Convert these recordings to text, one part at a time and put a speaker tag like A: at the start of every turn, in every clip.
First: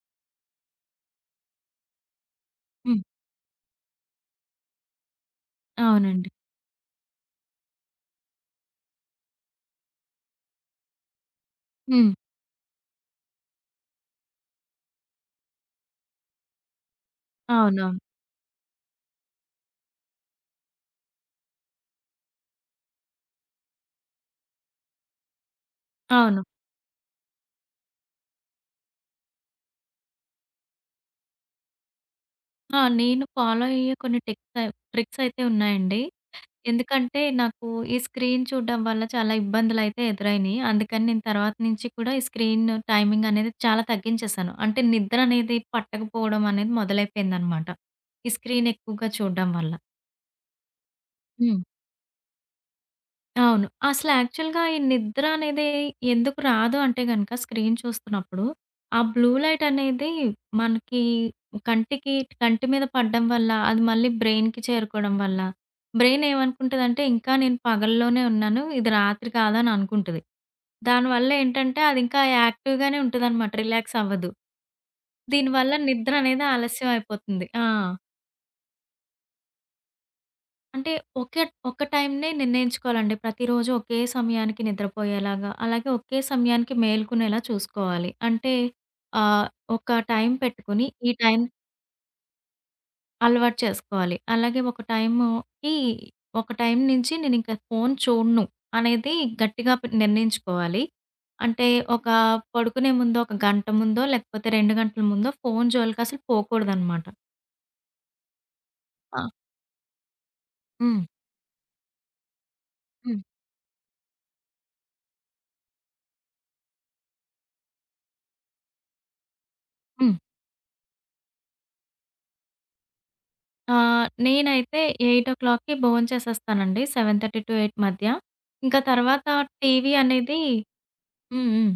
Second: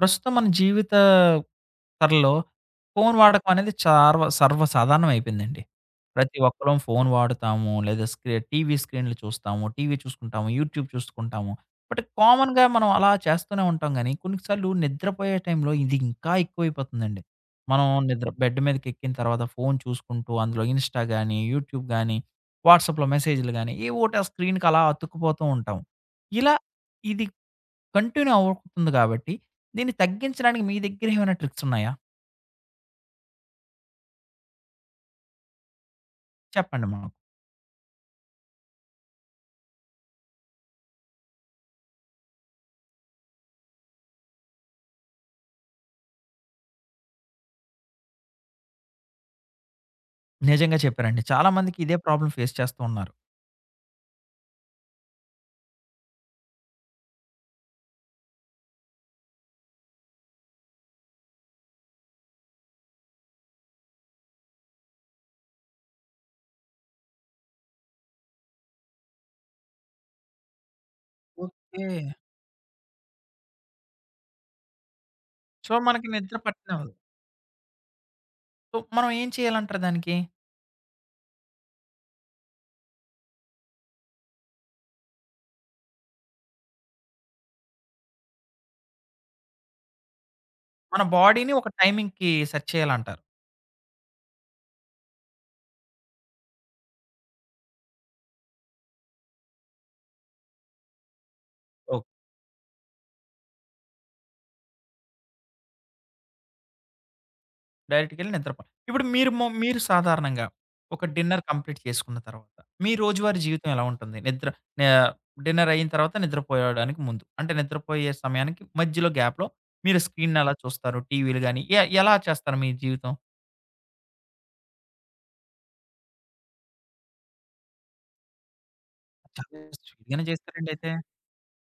A: ప్రస్తుతం మన జీవిత తరలో
B: హ్మ్.
A: ఫోను వాడకం అనేది సర్వసాధారణం అయిపోయిందండి.
B: అవునండి.
A: ప్రతి ఒక్కరం ఫోను వాడుతాము. లేదా టీవీ స్క్రీన్‌లు చూస్తాము. టీవీ చూసుకుంటాము. యూట్యూబ్ చూసుకుంటాము. బట్
B: హ్మ్.
A: కామన్‌గా మనం అలా చేస్తూనే ఉంటాం గానీ, కొన్నిసార్లు నిద్రపోయే టైంలో ఇది ఇంకా ఎక్కువైపోతుందండి. మనం
B: అవునవును.
A: బెడ్ మీదకెక్కిన తర్వాత ఫోను చూసుకుంటూ అందులో ఇన్‌స్టా గాని, యూట్యూబ్ గాని, వాట్సాప్‌లో మెసేజ్‌లు గాని, ఏవోటి ఆ స్క్రీన్‌కి అలా అతుక్కుపోతూ ఉంటాం.
B: అవును.
A: ఇలా ఇది కంటిన్యూ అవుతుంది కాబట్టి, దీన్ని తగ్గించడానికి మీ దగ్గర ఏమైనా ట్రిక్స్ ఉన్నాయా?
B: ఆ! నేను ఫాలో అయ్యే కొన్ని ట్రిక్స్ అయితే ఉన్నాయండి.
A: చెప్పండి మాకు.
B: ఎందుకంటే నాకు ఈ స్క్రీన్ చూడడం వల్ల చాలా ఇబ్బందులైతే ఎదురైనియి. అందుకని నేను తర్వాత నుంచి కూడా ఈ స్క్రీన్ టైమింగ్ అనేది చాలా తగ్గించేసాను. అంటే నిద్ర అనేది పట్టకపోవడం అనేది మొదలైపోయిందనమాట. ఈ స్క్రీన్ ఎక్కువగా చూడడం వల్ల.
A: నిజంగా చెప్పారండి. చాలా
B: హ్మ్.
A: మందికి ఇదే ప్రాబ్లమ్ ఫేస్ చేస్తూ ఉన్నారు.
B: అవును. అసలు యాక్చువల్‌గా ఈ నిద్ర అనేది ఎందుకు రాదు అంటే గనక స్క్రీన్ చూస్తున్నప్పుడు, ఆ బ్లూ లైట్ అనేది మనకి కంటికి కంటి మీద పడడం వల్ల, అది మళ్ళీ బ్రెయిన్‌కి చేరుకోవడం వల్ల, బ్రెయిన్ ఏమనుకుంటదంటే ఇంకా నేను పగల్లోనే ఉన్నాను, ఇది రాత్రి కాదని అనుకుంటది. దానివల్ల ఏంటంటే
A: ఓకే.
B: అది ఇంకా యాక్టివ్‌గానే ఉంటదనమాట. రిలాక్స్ అవ్వదు.
A: సో,
B: దీనివల్ల
A: మనకి
B: నిద్ర
A: నిద్ర
B: అనేది ఆలస్యం
A: పట్టనివ్వదు.
B: అయిపోతుంది. ఆ!
A: సో, మనం ఏం చేయాలంటారు దానికి?
B: అంటే ఒకే ఒక్క టైంనే నిర్ణయించుకోవాలండి. ప్రతిరోజు ఒకే సమయానికి నిద్రపోయేలాగా, అలాగే ఒకే సమయానికి మేలుకునేలా చూసుకోవాలి. అంటే ఆహ్, ఒక టైం పెట్టుకొని,
A: మన
B: ఈ టైం
A: బాడీని ఒక టైమింగ్‌కి సెట్ చేయాలంటారు.
B: అలవాటు చేసుకోవాలి. అలాగే ఒక టైం నుంచి నేనింక ఫోను చూడను అనేది గట్టిగా నిర్ణయించుకోవాలి. అంటే ఒక పడుకునే ముందో, ఒక గంట ముందో, లేకపోతే 2 గంటల ముందో ఫోను జోలికసలు పోకూడదనమాట.
A: డైరెక్ట్‌గెళ్లి నిద్రపో ఇప్పుడు
B: ఆ!
A: మీరు మీరు సాధారణంగా
B: హ్మ్.
A: ఒక డిన్నర్ కంప్లీట్ చేసుకున్న తర్వాత, మీ
B: హ్మ్.
A: రోజువారీ జీవితం ఎలా ఉంటుంది? నిద్ర నే డిన్నర్ అయిన తర్వాత నిద్రపోయడానికి ముందు. అంటే నిద్రపోయే సమయానికి మధ్యలో గ్యాప్‌లో మీరు
B: హ్మ్.
A: స్క్రీన్‌ని ఎలా చూస్తారు? టీవీలు గాని ఎలా చేస్తారు మీ జీవితం?
B: నేనైతే 8:00కి భోంచేసేస్తానండి. 7:30-8 మధ్య. ఇంకా తర్వాత
A: చాలా
B: టీవీ
A: స్ట్రిక్ట్ గానే
B: అనేది
A: చేస్తారండి అయితే.
B: హ్మ్. హ్మ్.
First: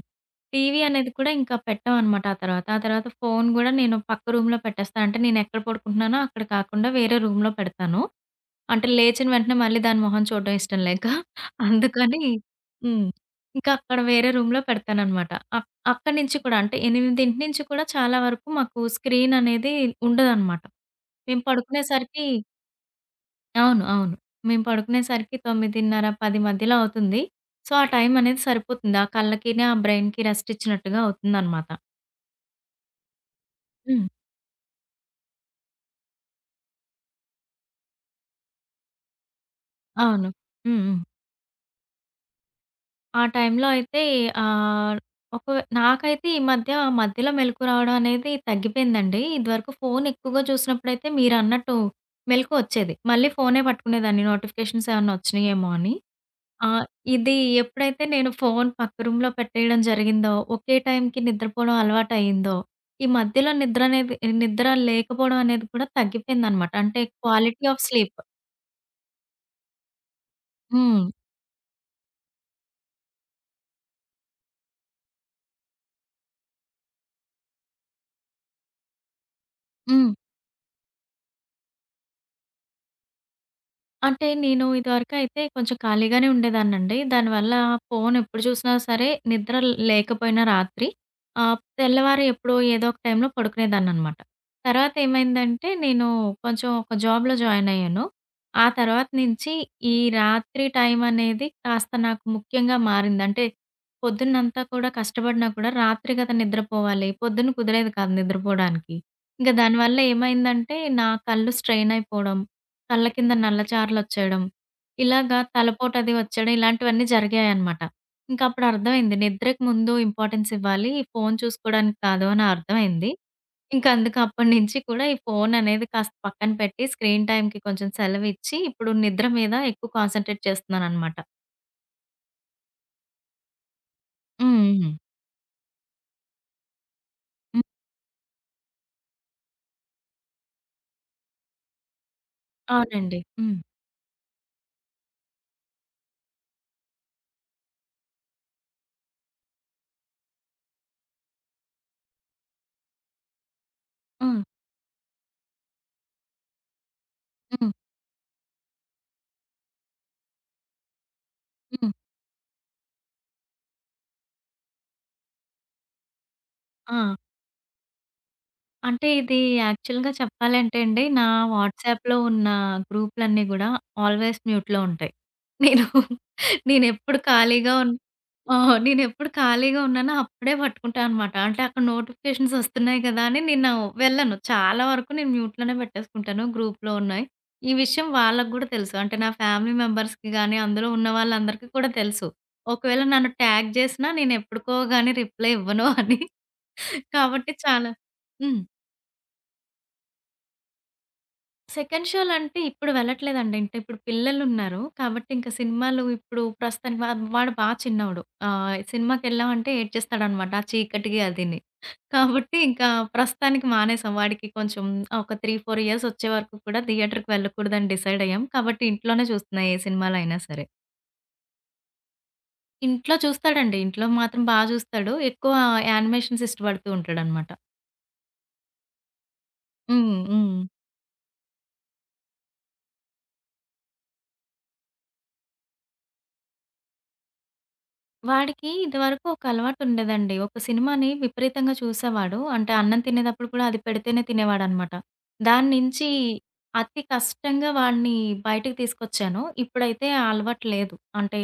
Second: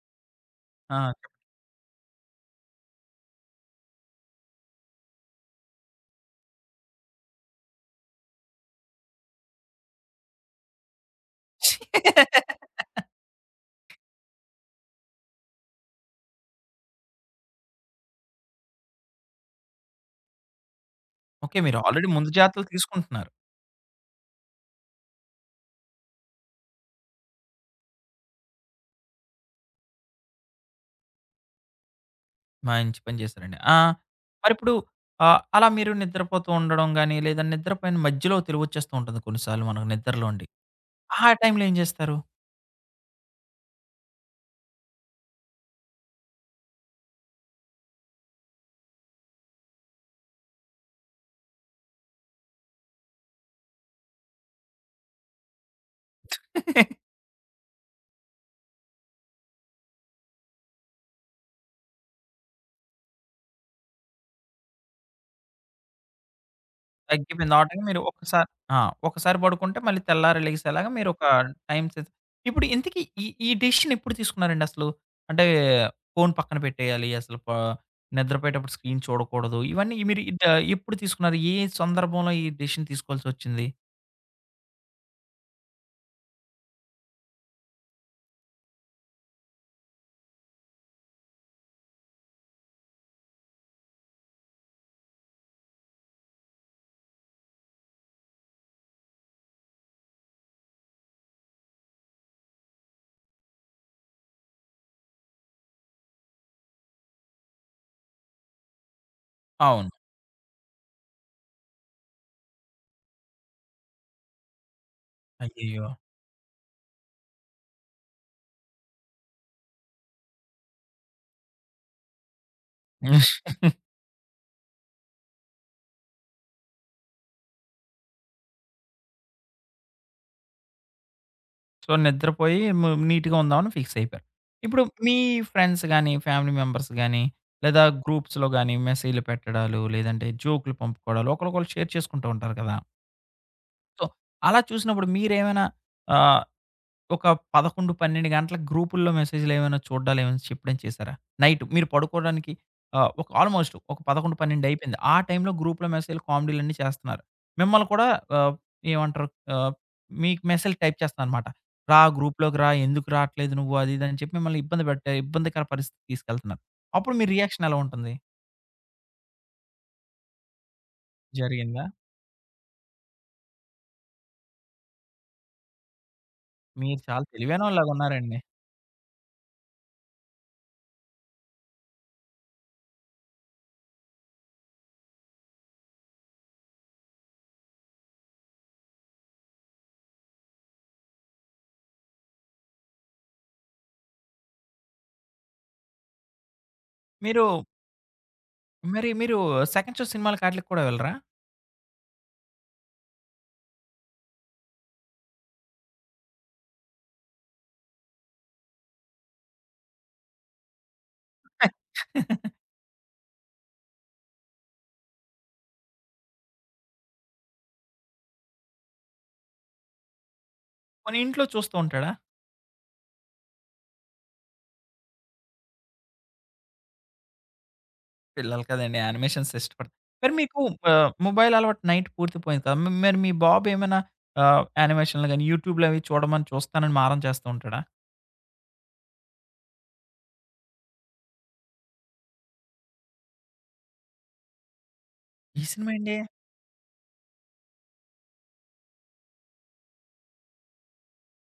B: టీవీ
A: ఆ,
B: అనేది కూడా
A: చెప్పండి.
B: ఇంకా పెట్టమనమాట ఆ తర్వాత. ఆ తర్వాత ఫోను గూడా నేను పక్క రూమ్‌లో పెట్టేస్తా. అంటే నేనెక్కడ పడుకుంటున్నానో అక్కడ కాకుండా వేరే రూమ్‌లో పెడతాను. అంటే లేచిన వెంటనే మళ్ళీ దాని మొహం చూడడం ఇష్టం లేక. అందుకని హ్మ్. ఇంకా అక్కడ వేరే రూమ్‌లో పెడతాననమాట. అక్కడి నుంచి కూడా అంటే 8 నుంచి కూడా చాలా వరకు మాకు స్క్రీన్ అనేది ఉండదనమాట. మేము
A: ఓకే. మీరు ఆల్రెడీ
B: పడుకునేసరికి
A: ముందు జాగ్రత్తలు తీసుకుంటున్నారు.
B: అవును. అవును. మేము పడుకునేసరికి 9:30, 10 మధ్యలో అవుతుంది. సో, ఆ టైం అనేది సరిపోతుంది. ఆ కళ్ళకిని, ఆ బ్రైన్‌కి రెస్ట్ ఇచ్చినట్టుగా అవుతుందనమాట.
A: మంచి పని చేశారండి. ఆ,
B: హ్మ్.
A: మరిప్పుడు అలా మీరు నిద్రపోతూ ఉండడం గాని, లేదా నిద్రపోయిన మధ్యలో తెలివొచ్చేస్తూ ఉంటుంది కొన్నిసార్లు మనకు
B: అవును.
A: నిద్రలోండి.
B: హ్మ్. హ్మ్.
A: ఆ టైంలో ఏం జేస్తారు?
B: ఆ టైంలో అయితే ఆహ్, ఒక నాకైతే ఈ మధ్య ఆ మధ్యలో మెలుకు రావడం అనేది తగ్గిపోయిందండి. ఇదివరకు ఫోను ఎక్కువగా చూసినప్పుడైతే మీరన్నట్టు మెలుకువొచ్చేది. మళ్ళీ ఫోనే పట్టుకునేదాన్ని నోటిఫికేషన్స్ ఏమన్నా వచ్చినాయేమో అని. ఆ! ఇది ఎప్పుడైతే నేను ఫోను పక్క రూమ్‌లో పెట్టేయడం జరిగిందో, ఒకే టైంకి నిద్రపోవడం అలవాటయిందో, ఈ మధ్యలో నిద్ర లేకపోవడం అనేది కూడా తగ్గిపోయిందనమాట. అంటే
A: తగ్గిపోయింది.
B: క్వాలిటీ
A: ఆల్రెడీ
B: ఆఫ్
A: మీరు
B: స్లీప్.
A: ఒక్కసారి ఆ, ఒకసారి పడుకుంటే మళ్ళీ తెల్లారి లెగిసేలాగా
B: హ్మ్.
A: మీరొక టైమ్ సెన్స్ ఇప్పుడు ఇంతకీ ఈ ఈ డెసిషన్ ఎప్పుడు తీసుకున్నారండి అసలు? అంటే ఫోను పక్కన పెట్టేయాలి. అసలు ప నిద్రపోయేటప్పుడు స్క్రీన్ చూడకూడదు. ఇవన్నీ
B: హ్మ్.
A: మీరు ఇద ఎప్పుడు తీసుకున్నారు? ఏ సందర్భంలో ఈ డెసిషన్ తీసుకోవాల్సొచ్చింది?
B: అంటే నేను ఇదివరకైతే కొంచెం ఖాళీగానే ఉండేదాన్నండి. దానివల్ల ఫోను ఎప్పుడు చూసినా సరే నిద్ర లేకపోయినా రాత్రి తెల్లవారి ఎప్పుడో ఏదో ఒక టైంలో పడుకునేదాన్ననమాట. తర్వాత ఏమైందంటే నేను కొంచెం ఒక జాబ్‌లో జాయిన్ అయ్యాను. ఆ తర్వాత నుంచి ఈ రాత్రి టైం అనేది కాస్త నాకు ముఖ్యంగా మారింది. అంటే పొద్దున్నంతా కూడా కష్టపడినా కూడా రాత్రి కదా నిద్రపోవాలి. పొద్దున్న కుదిరేది కాదు నిద్రపోవడానికి. ఇంక
A: అవును.
B: దానివల్ల ఏమైందంటే నా కళ్ళు స్ట్రెయిన్ అయిపోవడం, కళ్ళ కింద నల్ల చారలొచ్చేయడం, ఇలాగా
A: అయ్యయ్యో!
B: తలపోటది వచ్చేయడం ఇలాంటివన్నీ జరిగాయనమాట. ఇంకప్పుడు అర్థమైంది నిద్రకు ముందు ఇంపార్టెన్స్ ఇవ్వాలి. ఫోను చూసుకోవడానికి కాదు అని అర్థమైంది. ఇంక అందుకు అప్పటినుంచి కూడా ఈ ఫోననేది కాస్త పక్కన పెట్టి స్క్రీన్ టైమ్‌కి కొంచెం సెలవిచ్చి ఇప్పుడు నిద్ర మీద ఎక్కువ కాన్సంట్రేట్ చేస్తున్నాననమాట.
A: సో, నిద్రపోయి నీట్‌గా ఉందామని ఫిక్స్ అయిపోయారు.
B: హ్మ్.
A: ఇప్పుడు
B: హ్మ్.
A: మీ ఫ్రెండ్స్ గాని, ఫ్యామిలీ మెంబర్స్ గాని,
B: హ్మ్.
A: లేదా గ్రూప్స్‌లో గాని మెసేజ్‌లు పెట్టడాలు, లేదంటే జోక్‌లు పంపుకోవడాలు ఒకళ్ళకొకళ్ళు షేర్ చేసుకుంటూ ఉంటారు కదా!
B: అవునండి. హ్మ్.
A: సో, అలా చూసినప్పుడు మీరేమైనా ఆహ్ ఒక 11, 12 గంటలకు గ్రూపుల్లో మెసేజ్‌లేమైనా చూడ్డాలేమైనా చెప్పడం చేశారా? నైట్ మీరు పడుకోవడానికి ఒక ఆల్‌మోస్ట్ ఒక 11,
B: హ్మ్.
A: 12 అయిపోయింది. ఆ టైంలో గ్రూప్‌లో మెసేజ్‌లు, కామెడీలన్నీ చేస్తున్నారు.
B: హ్మ్.
A: మిమ్మల్ని కూడా ఆహ్, ఏమంటారు ఆహ్, మీకు మెసేజ్ టైప్ చేస్తున్నారనమాట.
B: హ్మ్.
A: "రా గ్రూప్‌లోకి రా, ఎందుకు రాట్లేదు నువ్వు?" అది ఇది అని చెప్పి మిమ్మల్ని ఇబ్బందికర పరిస్థితికి తీసుకెళ్తున్నారు. అప్పుడు
B: ఆ!
A: మీ రియాక్షన్ ఎలా ఉంటుంది?
B: అంటే ఇది యాక్చువల్‌గా చెప్పాలంటే అండి, నా
A: జరిగిందా?
B: వాట్సాప్‌లో ఉన్న గ్రూప్‌లన్నీ గూడా ఆల్వేస్ మ్యూట్‌లో ఉంటాయి. నేను
A: మీరు
B: నేనెప్పుడు
A: చాలా
B: ఖాళీగా
A: తెలివైనోళ్ళలాగా
B: ఉన్
A: ఉన్నారండి.
B: ఆ! నేనెప్పుడు ఖాళీగా ఉన్నానో అప్పుడే పట్టుకుంటా అనమాట. అంటే అక్కడ నోటిఫికేషన్స్ వస్తున్నాయి గదా అని నేను వెళ్ళను. చాలా వరకు నేను మ్యూట్‌లోనే పెట్టేసుకుంటాను గ్రూప్‌లో ఉన్నాయి. ఈ విషయం వాళ్ళకి గూడా తెలుసు. అంటే నా ఫ్యామిలీ మెంబర్స్‌కి గానీ, అందులో ఉన్న వాళ్ళందరికీ కూడా తెలుసు. ఒకవేళ నన్ను ట్యాగ్ జేసినా నేనెప్పుడుకో గానీ రిప్లై ఇవ్వను అని.
A: మీరు
B: కాబట్టి చాలా హ్మ్.
A: మరి మీరు సెకండ్ షో సినిమాలకి ఆటిలకి కూడా వెళ్ళరా?
B: సెకండ్ షోలంటే ఇప్పుడు వెళ్ళట్లేదండి. అంటే ఇప్పుడు పిల్లలున్నారు. కాబట్టి ఇంక సినిమాలు ఇప్పుడు ప్రస్తుతానికి వాడు బా చిన్నోడు. సినిమాకెళ్ళామంటే ఏడ్చేస్తాడనమాట. ఆ చీకటికి అదిని. కాబట్టి ఇంకా ప్రస్తుతానికి మానేసాం. వాడికి కొంచెం ఒక 3, 4 ఇయర్స్ వచ్చే వరకు కూడా థియేటర్‌కి వెళ్ళకూడదని డిసైడ్ అయ్యాం. కాబట్టి ఇంట్లోనే చూస్తున్నా ఏ సినిమాలైనా సరే.
A: పోనీ ఇంట్లో చూస్తూ ఉంటాడా?
B: ఇంట్లో చూస్తాడండి. ఇంట్లో మాత్రం బా చూస్తాడు. ఎక్కువ యానిమేషన్స్ ఇష్టపడుతూ ఉంటాడనమాట.
A: పిల్లలు కదండీ! యానిమేషన్స్ ఇష్టపడతారు.
B: హ్మ్.
A: మరి
B: హ్మ్.
A: మీకు మొబైల్ అలవాటు నైట్ పూర్తిపోయింది కదా! మరి మీ బాబు ఏమైనా యానిమేషన్‌లు గాని, యూట్యూబ్‌లో అవి చూస్తానని మారం చేస్తూ ఉంటాడా?
B: వాడికి ఇదివరకు ఒక అలవాటుండేదండి. ఒక సినిమాని విపరీతంగా చూసేవాడు. అంటే అన్నం తినేటప్పుడు కూడా అది పెడితేనే తినేవాడనమాట.
A: ఈ
B: దాని
A: సినిమా
B: నుంచి
A: ఏంటి?
B: అతి కష్టంగా వాడిని బయటికి తీసుకొచ్చాను. ఇప్పుడైతే ఆ అలవాటు లేదు. అంటే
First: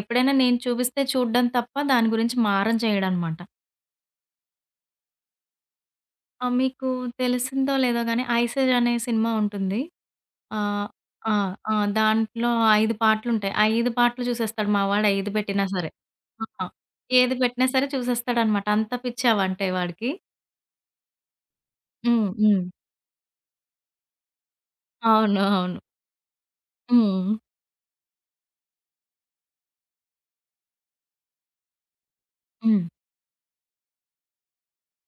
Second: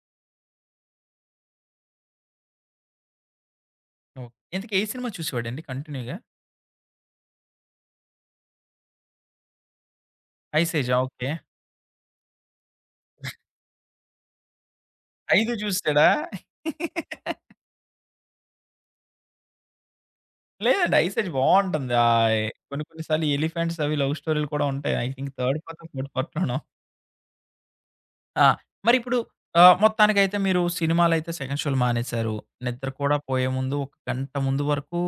B: ఎప్పుడైనా నేను చూపిస్తే చూడడం తప్ప దాని గురించి మారం చేయడనమాట.
A: ఓకే. ఇంతకీ ఏ సినిమా చూసేవాడండి కంటిన్యూ‌గా?
B: ఆ! మీకు తెలిసిందో లేదో గానీ 'ఐసేజ్' అనే సినిమా ఉంటుంది. ఆహ్.
A: 'ఐసేజా', ఓకే.
B: ఆ! ఆ! దాంట్లో 5 పాటలుంటాయి. 5 పాటలు చూసేస్తాడు మా వాడు ఏది
A: 5
B: పెట్టినా సరే.
A: చూసేసాడా?
B: ఆ! ఏది పెట్టినా సరే చూసేస్తాడనమాట. అంత పిచ్చావంటే వాడికి.
A: లేదండి, 'ఐసేజ్' బావుంటుంది.
B: హ్మ్. హ్మ్.
A: కొన్ని కొన్ని సార్లు ఎలిఫెంట్స్ అవి లవ్ స్టోరీ‌లు కూడా ఉంటాయి. ఐ థింక్
B: అవును.
A: థర్డ్
B: అవును.
A: పార్టో, ఫోర్త్ పార్ట్‌లోనో.
B: హ్మ్.
A: ఆ, మరిప్పుడు మొత్తానికైతే మీరు సినిమాలైతే సెకండ్ షోలు మానేశారు.
B: హ్మ్.
A: నిద్ర కూడా పోయే ముందు ఒక గంట ముందు వరకు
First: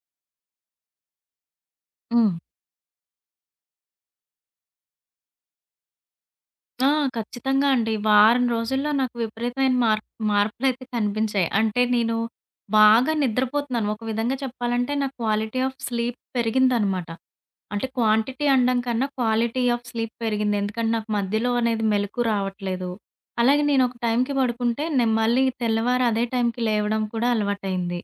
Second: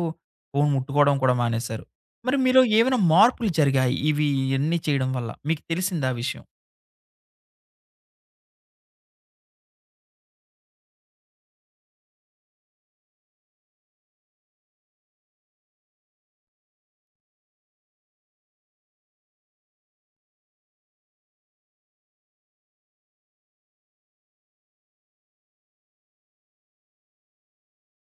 A: ఫోను ముట్టుకోవడం కూడా మానేశారు.
B: హ్మ్.
A: మరి మీలో ఏమైనా మార్పులు జరిగాయి ఇవి ఇయన్నీ చేయడం వల్ల? మీకు తెలిసిందా ఆ విషయం?
B: ఆ! ఖచ్చితంగా అండి. వారం రోజుల్లో నాకు విపరీతమైన మార్పులైతే కనిపించాయి. అంటే నేను బాగా నిద్రపోతున్నాను. ఒక విధంగా చెప్పాలంటే నా క్వాలిటీ ఆఫ్ స్లీప్ పెరిగిందనమాట. అంటే క్వాంటిటీ అనడం కన్నా క్వాలిటీ ఆఫ్ స్లీప్ పెరిగింది. ఎందుకంటే నాకు మధ్యలో అనేది మెలుకువ రావట్లేదు. అలాగే నేను ఒక టైంకి పడుకుంటే నేను మళ్ళీ తెల్లవారు అదే టైంకి లేవడం కూడా అలవాటయింది.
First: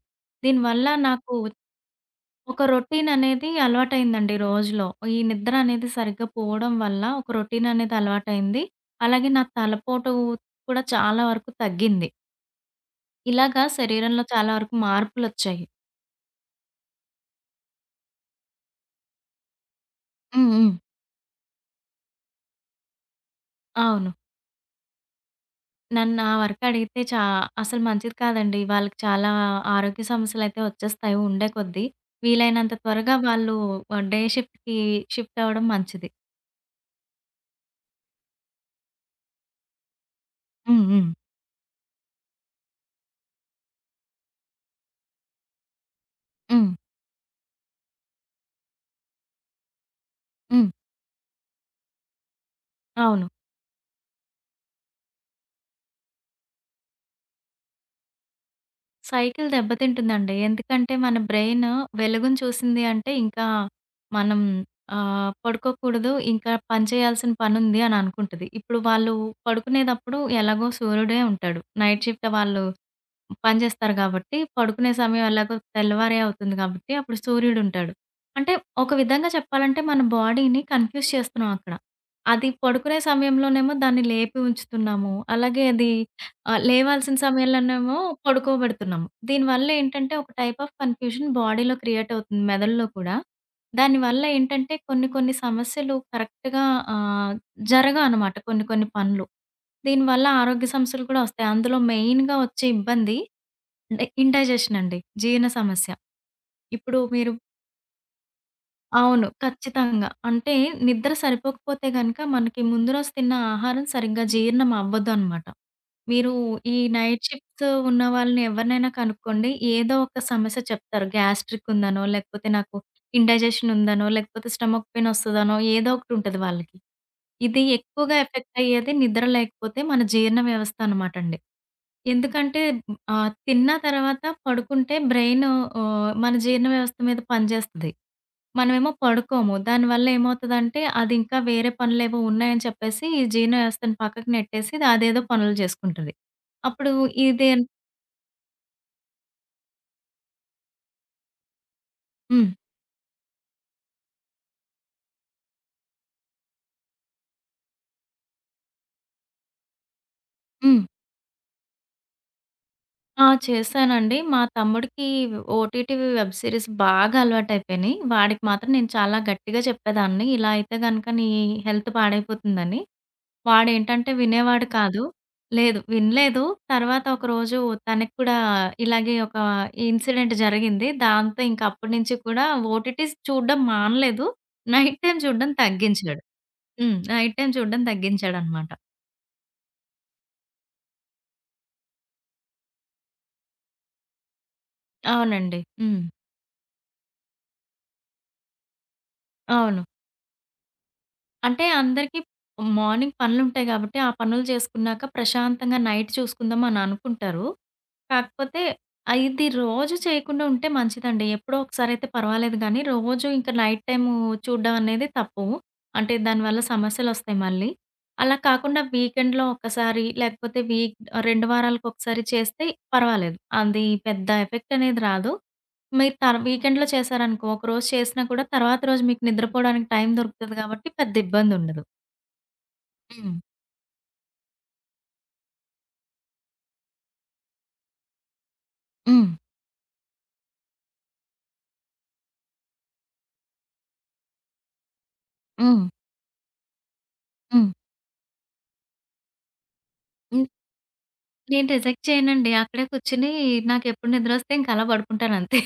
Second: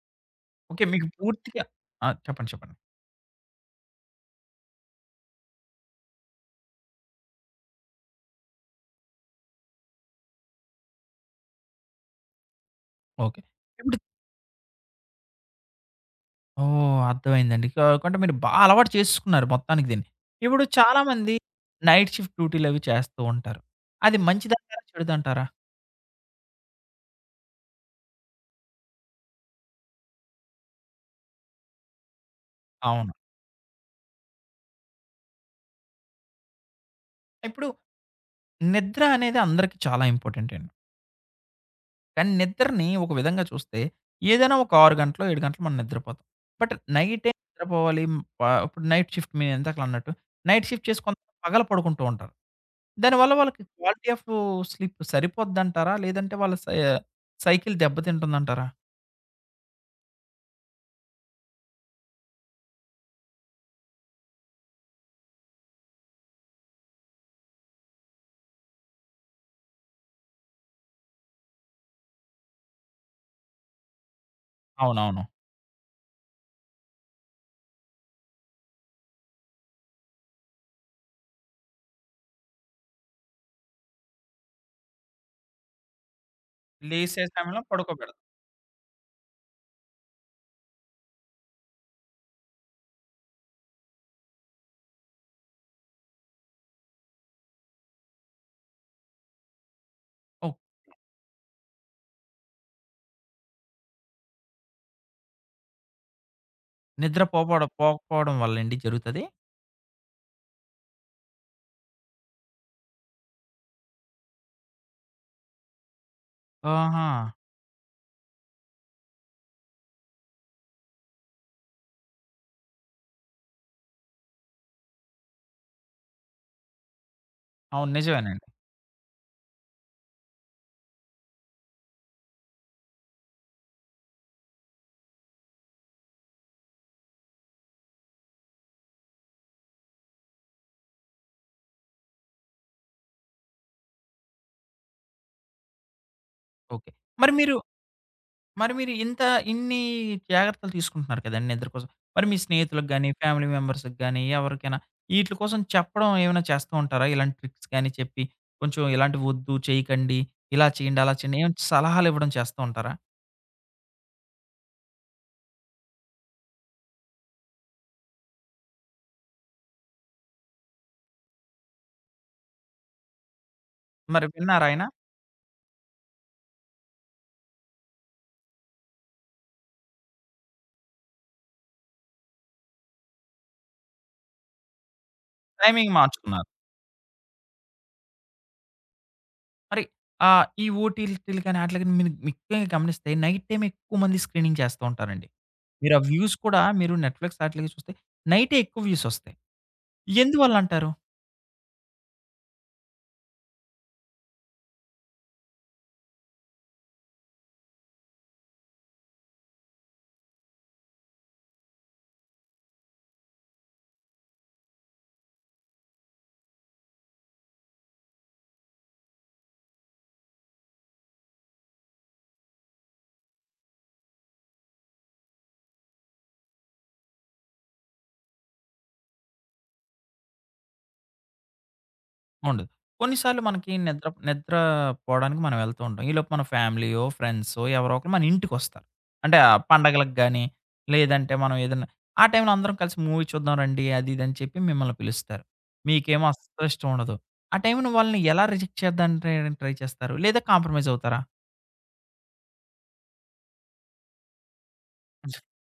A: ఓకే.
B: దీనివల్ల
A: మీకు
B: నాకు
A: పూర్తిగా ఆ, చెప్పండి.
B: ఒక
A: చెప్పండి.
B: రొటీన్ అనేది అలవాటయిందండి రోజులో. ఈ నిద్ర అనేది సరిగ్గా పోవడం వల్ల ఒక రొటీన్ అనేది అలవాటయింది. అలాగే నా తలపోటు కూడా చాలా వరకు తగ్గింది.
A: ఓకే.
B: ఇలాగా
A: ఇప్పుడు
B: శరీరంలో చాలా వరకు మార్పులొచ్చాయి.
A: ఓహ్, అర్థమైందండి. కంటే మీరు బా అలవాటు చేసుకున్నారు మొత్తానికి దీన్ని.
B: హ్మ్.
A: ఇప్పుడు
B: హ్మ్.
A: చాలామంది నైట్ షిఫ్ట్ డ్యూటీలవి చేస్తూ ఉంటారు.
B: అవును.
A: అది మంచిదంటారా? చెడుదంటారా?
B: నన్ను నా వరకు అడిగితే చా అసలు మంచిది కాదండి. వాళ్ళకి చాలా ఆరోగ్య సమస్యలైతే వచ్చేస్తాయి ఉండే కొద్దీ. వీలైనంత
A: అవును.
B: త్వరగా వాళ్ళు డే షిఫ్ట్‌కి అవ్వడం మంచిది.
A: ఇప్పుడు నిద్ర అనేది అందరికి చాలా ఇంపార్టెంట్ అండి.
B: హ్మ్. హ్మ్.
A: కానీ నిద్రని ఒక విధంగా చూస్తే ఏదైనా ఒక 6 గంటలో, 7 గంటలో మనం నిద్రపోతాం.
B: హ్మ్.
A: బట్ నైటే నిద్రపోవాలి. హ్మ్, ఇప్పుడు నైట్ షిఫ్ట్ మీరు ఇందాకలా అన్నట్టు నైట్
B: హ్మ్.
A: షిఫ్ట్ చేసి కొంతమంది పగలు పడుకుంటూ ఉంటారు.
B: అవును.
A: దానివల్ల వాళ్ళకి క్వాలిటీ ఆఫ్ స్లీప్ సరిపోద్దంటారా? లేదంటే వాళ్ళ సైకిల్ దెబ్బతింటుందంటారా?
B: సైకిల్ దెబ్బతింటుందండి. ఎందుకంటే మన బ్రెయిన్ వెలుగును చూసింది అంటే ఇంకా మనం పడుకోకూడదు. ఇంకా పని చేయాల్సిన పనుంది అని అనుకుంటది. ఇప్పుడు వాళ్ళు పడుకునేటప్పుడు ఎలాగో సూర్యుడే ఉంటాడు. నైట్ షిఫ్ట్ వాళ్ళు పని చేస్తారు కాబట్టి, పడుకునే
A: అవునవును.
B: సమయం ఎలాగో తెల్లవారే అవుతుంది కాబట్టి అప్పుడు సూర్యుడుంటాడు. అంటే ఒక విధంగా చెప్పాలంటే మన బాడీని కన్‌ఫ్యూజ్ చేస్తున్నాం అక్కడ. అది పడుకునే సమయంలోనేమో దాన్ని లేపి ఉంచుతున్నాము. అలాగే అది లేవాల్సిన
A: లేసే సమయంలో
B: సమయంలోనేమో
A: పడుకోబెడతాం.
B: పడుకోబెడుతున్నాము. దీనివల్ల ఏంటంటే ఒక టైప్ ఆఫ్ కన్‌ఫ్యూజన్ బాడీలో క్రియేట్ అవుతుంది మెదడులో కూడా. దానివల్ల ఏంటంటే కొన్ని కొన్ని సమస్యలు కరెక్ట్‌గా ఆహ్, జరగవనమాట కొన్ని కొన్ని పనులు. దీనివల్ల
A: ఓకే.
B: ఆరోగ్య సమస్యలు కూడా వస్తాయి. అందులో మెయిన్‌గా వచ్చే ఇబ్బంది అంటే ఇండైజెషన్ అండి. జీర్ణ సమస్య. ఇప్పుడు
A: నిద్ర
B: మీరు
A: పోకపోవడం వల్లండి జరుగుతది?
B: అవును. ఖచ్చితంగా. అంటే నిద్ర సరిపోకపోతే గనక మనకి ముందు రోజు తిన్న ఆహారం సరిగ్గా జీర్ణం అవ్వదనమాట. మీరు ఈ
A: ఆహా!
B: నైట్ షిఫ్ట్స్ ఉన్న వాళ్ళని ఎవరినైనా కనుక్కోండి. ఏదో ఒక సమస్య చెప్తారు. గ్యాస్ట్రిక్ ఉందనో, లేకపోతే నాకు ఇండైజెషన్ ఉందనో, లేకపోతే స్టమక్ పెయిన్ వస్తదనో ఏదో ఒకటి ఉంటది వాళ్ళకి. ఇది
A: అవును,
B: ఎక్కువగా
A: నిజమేనండి.
B: ఎఫెక్ట్ అయ్యేది నిద్ర లేకపోతే మన జీర్ణ వ్యవస్థ అనమాట అండి. ఎందుకంటే తిన్న తర్వాత పడుకుంటే బ్రెయిన్ మన జీర్ణ వ్యవస్థ మీద పనిచేస్తది. మనమేమో పడుకోము. దానివల్ల ఏమవుతదంటే, అది ఇంకా వేరే పనులేవో ఉన్నాయని చెప్పేసి, ఈ జీర్ణవ్యవస్థను పక్కకు నెట్టేసి ఇది అదేదో పనులు జేసుకుంటది.
A: ఓకే.
B: అప్పుడు
A: మరి
B: ఇదే
A: మీరు మరి మీరు ఇన్ని జాగ్రత్తలు తీసుకుంటున్నారు కదండీ! నిద్ర కోసం. మరి మీ
B: హ్మ్.
A: స్నేహితులకు గాని, ఫ్యామిలీ మెంబర్స్‌కి గాని, ఎవరికైనా ఈట్లి కోసం చెప్పడం ఏమైనా చేస్తూ ఉంటారా? ఇలాంటి ట్రిక్స్ గాని చెప్పి, కొంచెం ఇలాంటివి వద్దు, చేయకండి, ఇలా
B: హ్మ్.
A: చేయండి, అలా చేయండి ఏమైనా సలహాలు ఇవ్వడం చేస్తూ ఉంటారా?
B: ఆ! చేశానండి. మా తమ్ముడికి ఓటీటీ వెబ్ సిరీస్ బాగా అలవాటయిపోయినియి. వాడికి మాత్రం నేను చాలా గట్టిగా చెప్పేదాన్ని. ఇలా అయితే గనక నీ హెల్త్ పాడైపోతుందని. వాడేంటంటే
A: మరి విన్నారా
B: వినేవాడు
A: ఆయన?
B: కాదు. లేదు. వినలేదు. తర్వాత ఒకరోజు తనకి కూడా ఇలాగే ఒక ఇన్సిడెంట్ జరిగింది. దాంతో ఇంక అప్పటి నుంచి కూడా ఓటీటీస్ చూడడం మానలేదు. నైట్ టైమ్ చూడడం
A: టైమింగ్
B: తగ్గించాడు.
A: మార్చుకున్నారు.
B: హ్మ్. నైట్ టైమ్ చూడడం తగ్గించాడనమాట.
A: మరి ఈ ఓటీటీలు కానీ ఆటిలకి మీరు ముఖ్యంగా గమనిస్తే నైట్ టైమ్ ఎక్కువ మంది స్క్రీనింగ్ చేస్తూ ఉంటారండి.
B: అవునండి.
A: మీరు ఆ
B: హ్మ్.
A: వ్యూస్ కూడా మీరు నెట్‌ఫ్లిక్స్ ఆటిలకి చూస్తే నైటే ఎక్కువ వ్యూస్ ఒస్తాయి.
B: అవును.
A: ఎందువల్లంటారు?
B: అంటే అందరికీ మార్నింగ్ పనులుంటాయి గాబట్టి, ఆ పనులు చేసుకున్నాక ప్రశాంతంగా నైట్ చూసుకుందాం అని అనుకుంటారు. కాకపోతే ఇది రోజు చేయకుండా ఉంటే మంచిదండి. ఎప్పుడో ఒకసారయితే పర్వాలేదు గానీ, రోజు ఇంక నైట్ టైము చూడడం అనేది తప్పు. అంటే దానివల్ల సమస్యలొస్తాయి మళ్ళీ. అలా కాకుండా వీకెండ్‌లో ఒక్కసారి లేకపోతే 2 వారాలకొకసారి చేస్తే పర్వాలేదు. అది పెద్ద ఎఫెక్ట్ అనేది రాదు. మీరు వీకెండ్‌లో చేశారనుకో, ఒకరోజు చేసినా కూడా తర్వాత రోజు మీకు నిద్రపోవడానికి టైం దొరుకుతది కాబట్టి పెద్ద ఇబ్బందుండదు.
A: ఉండదు.
B: హ్మ్.
A: కొన్నిసార్లు మనకి నిద్ర నిద్ర పోవడానికి మనం వెళ్తూ ఉంటాం. ఈలోపు మన ఫ్యామిలీయో, ఫ్రెండ్సో ఎవరో ఒకరు మన ఇంటికొస్తారు.
B: హ్మ్.
A: అంటే ఆ పండగలకు గాని, లేదంటే మనం ఏదన్నా ఆ టైంలో అందరం కలిసి మూవీ చూద్దాం రండి అది ఇది అని చెప్పి మిమ్మల్ని పిలుస్తారు.
B: హ్మ్.
A: మీకేమో అస్సలు ఇష్టం ఉండదు. ఆ టైంలో వాళ్ళని ఎలా రిజెక్ట్ చేద్దానికి ట్రై ట్రై చేస్తారు? లేదా
B: హ్మ్.
A: కాంప్రమైజ్ అవుతారా?
B: నేను రిజెక్ట్ చేయనండి. అక్కడే కూర్చొని నాకెప్పుడు నిద్రొస్తే ఇంక అలా పడుకుంటానంతే.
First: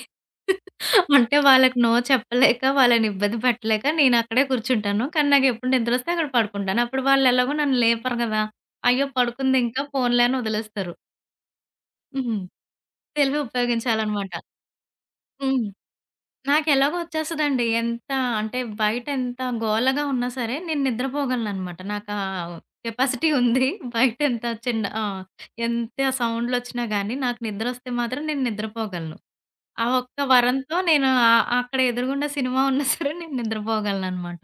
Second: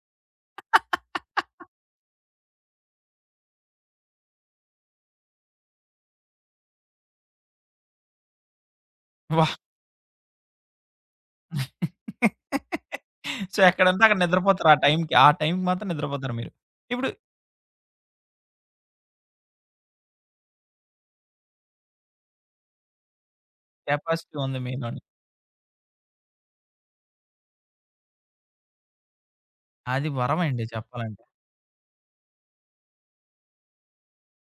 B: అంటే వాళ్ళకి నో చెప్పలేక, వాళ్ళని ఇబ్బంది పెట్టలేక నేనక్కడే కూర్చుంటాను. కానీ నాకెప్పుడు నిద్రొస్తే అక్కడ పడుకుంటాను. అప్పుడు వాళ్ళెలాగో నన్ను లేపరు గదా! అయ్యో!
A: వాహ్!
B: పడుకుందింకా పోన్లే అని వదిలేస్తారు. హ్మ్. తెలివి
A: సో, ఎక్కడంటే అక్కడ
B: ఉపయోగించాలనమాట.
A: నిద్రపోతారు. ఆ టైంకి
B: హ్మ్.
A: మాత్రం నిద్రపోతారు మీరు.
B: నాకెలాగో
A: ఇప్పుడు
B: వచ్చేస్తదండి. ఎంత అంటే బయట ఎంత గోలగా ఉన్నా సరే నేను నిద్రపోగలననమాట. నాకా కెపాసిటీ ఉంది. బయట
A: కెపాసిటీ
B: ఎంత
A: ఉంది
B: చిన్న
A: మీలోని.
B: ఆ! ఎంత సౌండ్‌లొచ్చినా గానీ నాకు నిద్రొస్తే మాత్రం నేను నిద్రపోగలను. ఆ
A: అది
B: ఒక్క
A: వరమండి
B: వరంతో నేను
A: చెప్పాలంటే.
B: అక్కడ ఎదురుగుండా సినిమా ఉన్నా సరే నేను నిద్రపోగలననమాట.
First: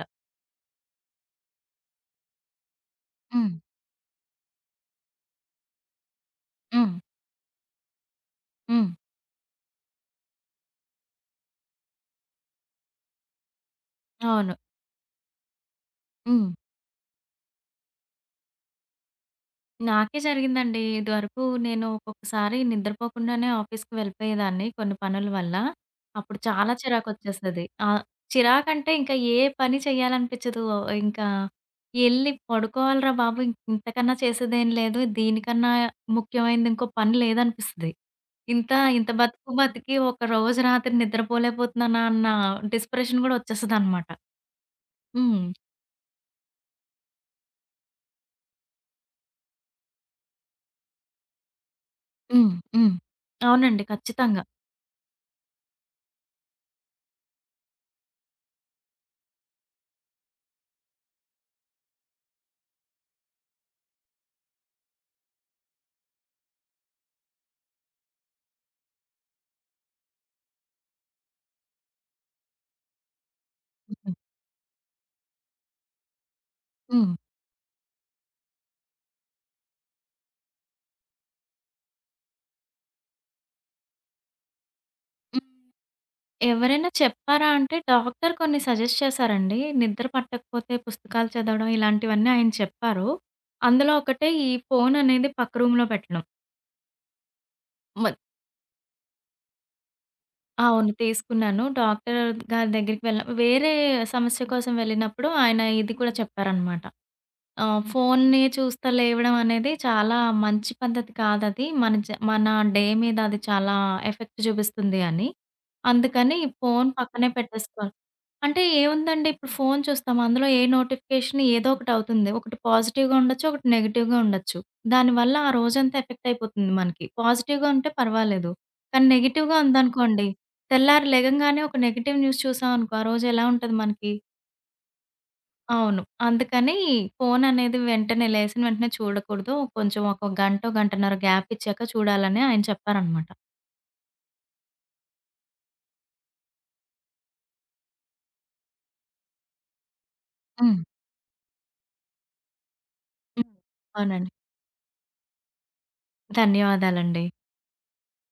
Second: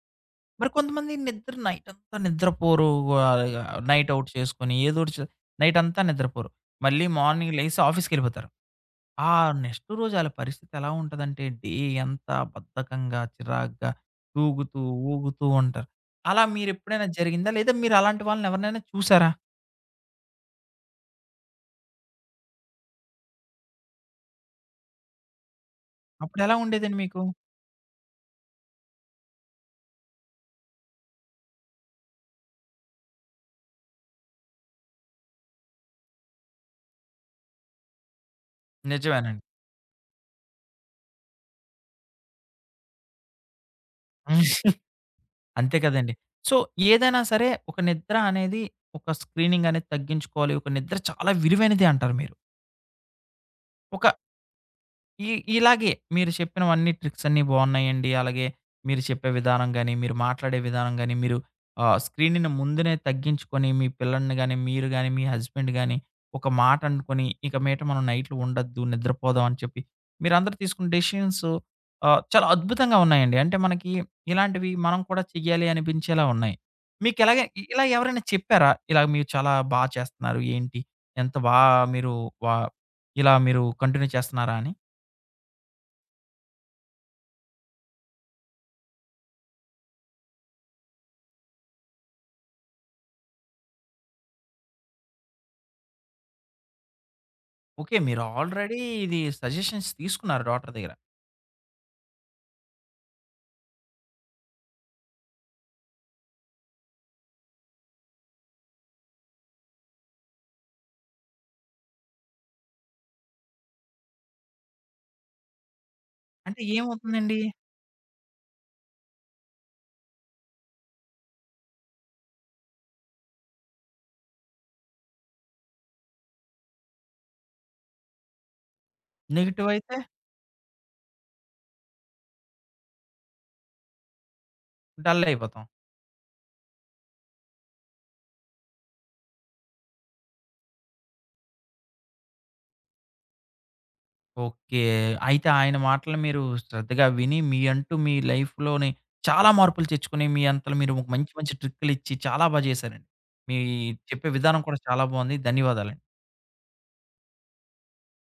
A: మరి కొంతమంది నైటంతా నిద్రపోరు. ఆహ్,
B: హ్మ్.
A: నైట్ ఔట్ చేసుకొని ఏదోటి చే నైటంతా నిద్రపోరు.
B: హ్మ్.
A: మళ్ళీ మార్నింగ్ లేసి ఆఫీస్‌కెళ్ళిపోతారు.
B: హ్మ్.
A: ఆ నెక్స్ట్ రోజు ఆళ్ళ పరిస్థితి ఎలా ఉంటదంటే, డే అంతా బద్ధకంగా, చిరాగ్గా,
B: అవును.
A: తూగుతూ, ఊగుతూ ఉంటారు. అలా మీరెప్పుడైనా జరిగిందా? లేదా మీరు అలాంటి వాళ్ళని ఎవరినైనా చూసారా?
B: నాకే జరిగిందండి. ఇదివరకు నేను ఒక్కొక్కసారి నిద్రపోకుండానే ఆఫీస్‌కి వెళ్ళిపోయేదాన్ని కొన్ని పనుల వల్ల. అప్పుడు
A: అప్పుడెలా
B: చాలా
A: ఉండేదండి మీకు?
B: చిరాకొచ్చేసేది. చిరాకంటే ఇంకా ఏ పని చేయాలనిపించదు. ఇంకా ఎళ్లి పడుకోవాలిరా బాబు! ఇంక ఇంతకన్నా చేసేదేం లేదు. దీనికన్నా ముఖ్యమైనది ఇంకో పని లేదనిపిస్తది. ఇంత ఇంత
A: నిజమేనండి.
B: బతుకు బతికి ఒక రోజు రాత్రి నిద్రపోలేకపోతున్నానా అన్న డిస్ప్రెషన్ కూడా వచ్చేస్తదనమాట. హ్మ్.
A: అంతే కదండీ. సో, ఏదైనా సరే ఒక నిద్ర అనేది ఒక స్క్రీనింగ్ అనేది తగ్గించుకోవాలి. ఒక నిద్ర చాలా విలువైనది అంటారు మీరు.
B: హ్మ్. హ్మ్. అవునండి.
A: ఒక
B: ఖచ్చితంగా.
A: ఈ ఇలాగే మీరు చెప్పినవన్నీ ట్రిక్స్ అన్నీ బాగున్నాయండి. అలాగే మీరు చెప్పే విధానం గాని, మీరు మాట్లాడే విధానం గాని, మీరు స్క్రీన్‌ని ముందునే తగ్గించుకొని మీ పిల్లల్ని గాని, మీరు గాని, మీ హస్బెండ్ గాని ఒక మాట అనుకోని, ఇక మీదట మనం నైట్‌లు ఉండొద్దు, నిద్రపోదాం అని చెప్పి మీరందరూ తీసుకున్న డెసిషన్స్ చాలా అద్భుతంగా ఉన్నాయండి. అంటే మనకి
B: హ్మ్.
A: ఇలాంటివి మనం కూడా చెయ్యాలి అనిపించేలా ఉన్నాయి.
B: హ్మ్.
A: మీకెలాగే ఇలా ఎవరైనా చెప్పారా? ఇలా మీరు చాలా బా చేస్తున్నారు ఏంటి? ఎంత బా మీరు వ ఇలా మీరు కంటిన్యూ చేస్తున్నారా అని?
B: ఎవరైనా చెప్పారా అంటే, డాక్టర్ కొన్ని సజెస్ట్ చేశారండి. నిద్ర పట్టకపోతే పుస్తకాలు చదవడం ఇలాంటివన్నీ ఆయన చెప్పారు. అందులో ఒకటే ఈ ఫోన్ అనేది పక్క రూమ్‌లో పెట్టడం.
A: ఓకే.
B: మద్
A: మీరు ఆల్రెడీ ఇది సజెషన్స్ తీసుకున్నారు డాక్టర్
B: అవును.
A: దగ్గర.
B: తీసుకున్నాను. డాక్టర్ గారి దగ్గరికి వెళ్ళిన వేరే సమస్య కోసం వెళ్ళినప్పుడు ఆయన ఇది కూడా చెప్పారనమాట. ఆ! ఫోన్‌ని చూస్తా లేవడం అనేది చాలా మంచి పద్ధతి కాదది. మన డే మీద అది చాలా ఎఫెక్ట్ చూపిస్తుంది అని. అందుకని
A: అంటే
B: ఫోన్ పక్కనే
A: ఏమవుతుందండి?
B: పెట్టేసుకోవాలి. అంటే ఏముందండి ఇప్పుడు ఫోన్ చూస్తాం. అందులో ఏ నోటిఫికేషన్ ఏదో ఒకటవుతుంది. ఒకటి పాజిటివ్‌గా ఉండొచ్చు. ఒకటి నెగెటివ్‌గా ఉండొచ్చు. దానివల్ల ఆ రోజంతా ఎఫెక్ట్ అయిపోతుంది మనకి. పాజిటివ్‌గా ఉంటే పర్వాలేదు. కానీ నెగెటివ్‌గా
A: నెగెటివ్ అయితే
B: ఉందనుకోండి, తెల్లారి లెగంగానే ఒక నెగెటివ్ న్యూస్ చూసామనుకో, ఆ రోజు ఎలా ఉంటది మనకి?
A: డల్ అయిపోతాం.
B: అవును. అందుకని ఫోననేది వెంటనే లేసిన వెంటనే చూడకూడదు. కొంచెం ఒక గంటో, గంటన్నర గ్యాప్ ఇచ్చాక చూడాలని ఆయన చెప్పారనమాట.
A: ఓకే. అయితే ఆయన మాటలు మీరు శ్రద్ధగా విని మీ అంటూ మీ లైఫ్‌లోని చాలా మార్పులు తెచ్చుకొని, మీ అంతలో
B: హ్మ్.
A: మీరు ఒక మంచి మంచి ట్రిక్కులిచ్చి చాలా బా చేశారండి.
B: హ్మ్.
A: మీ చెప్పే
B: అవునండి.
A: విధానం కూడా చాలా బావుంది. ధన్యవాదాలండి.
B: ధన్యవాదాలండి.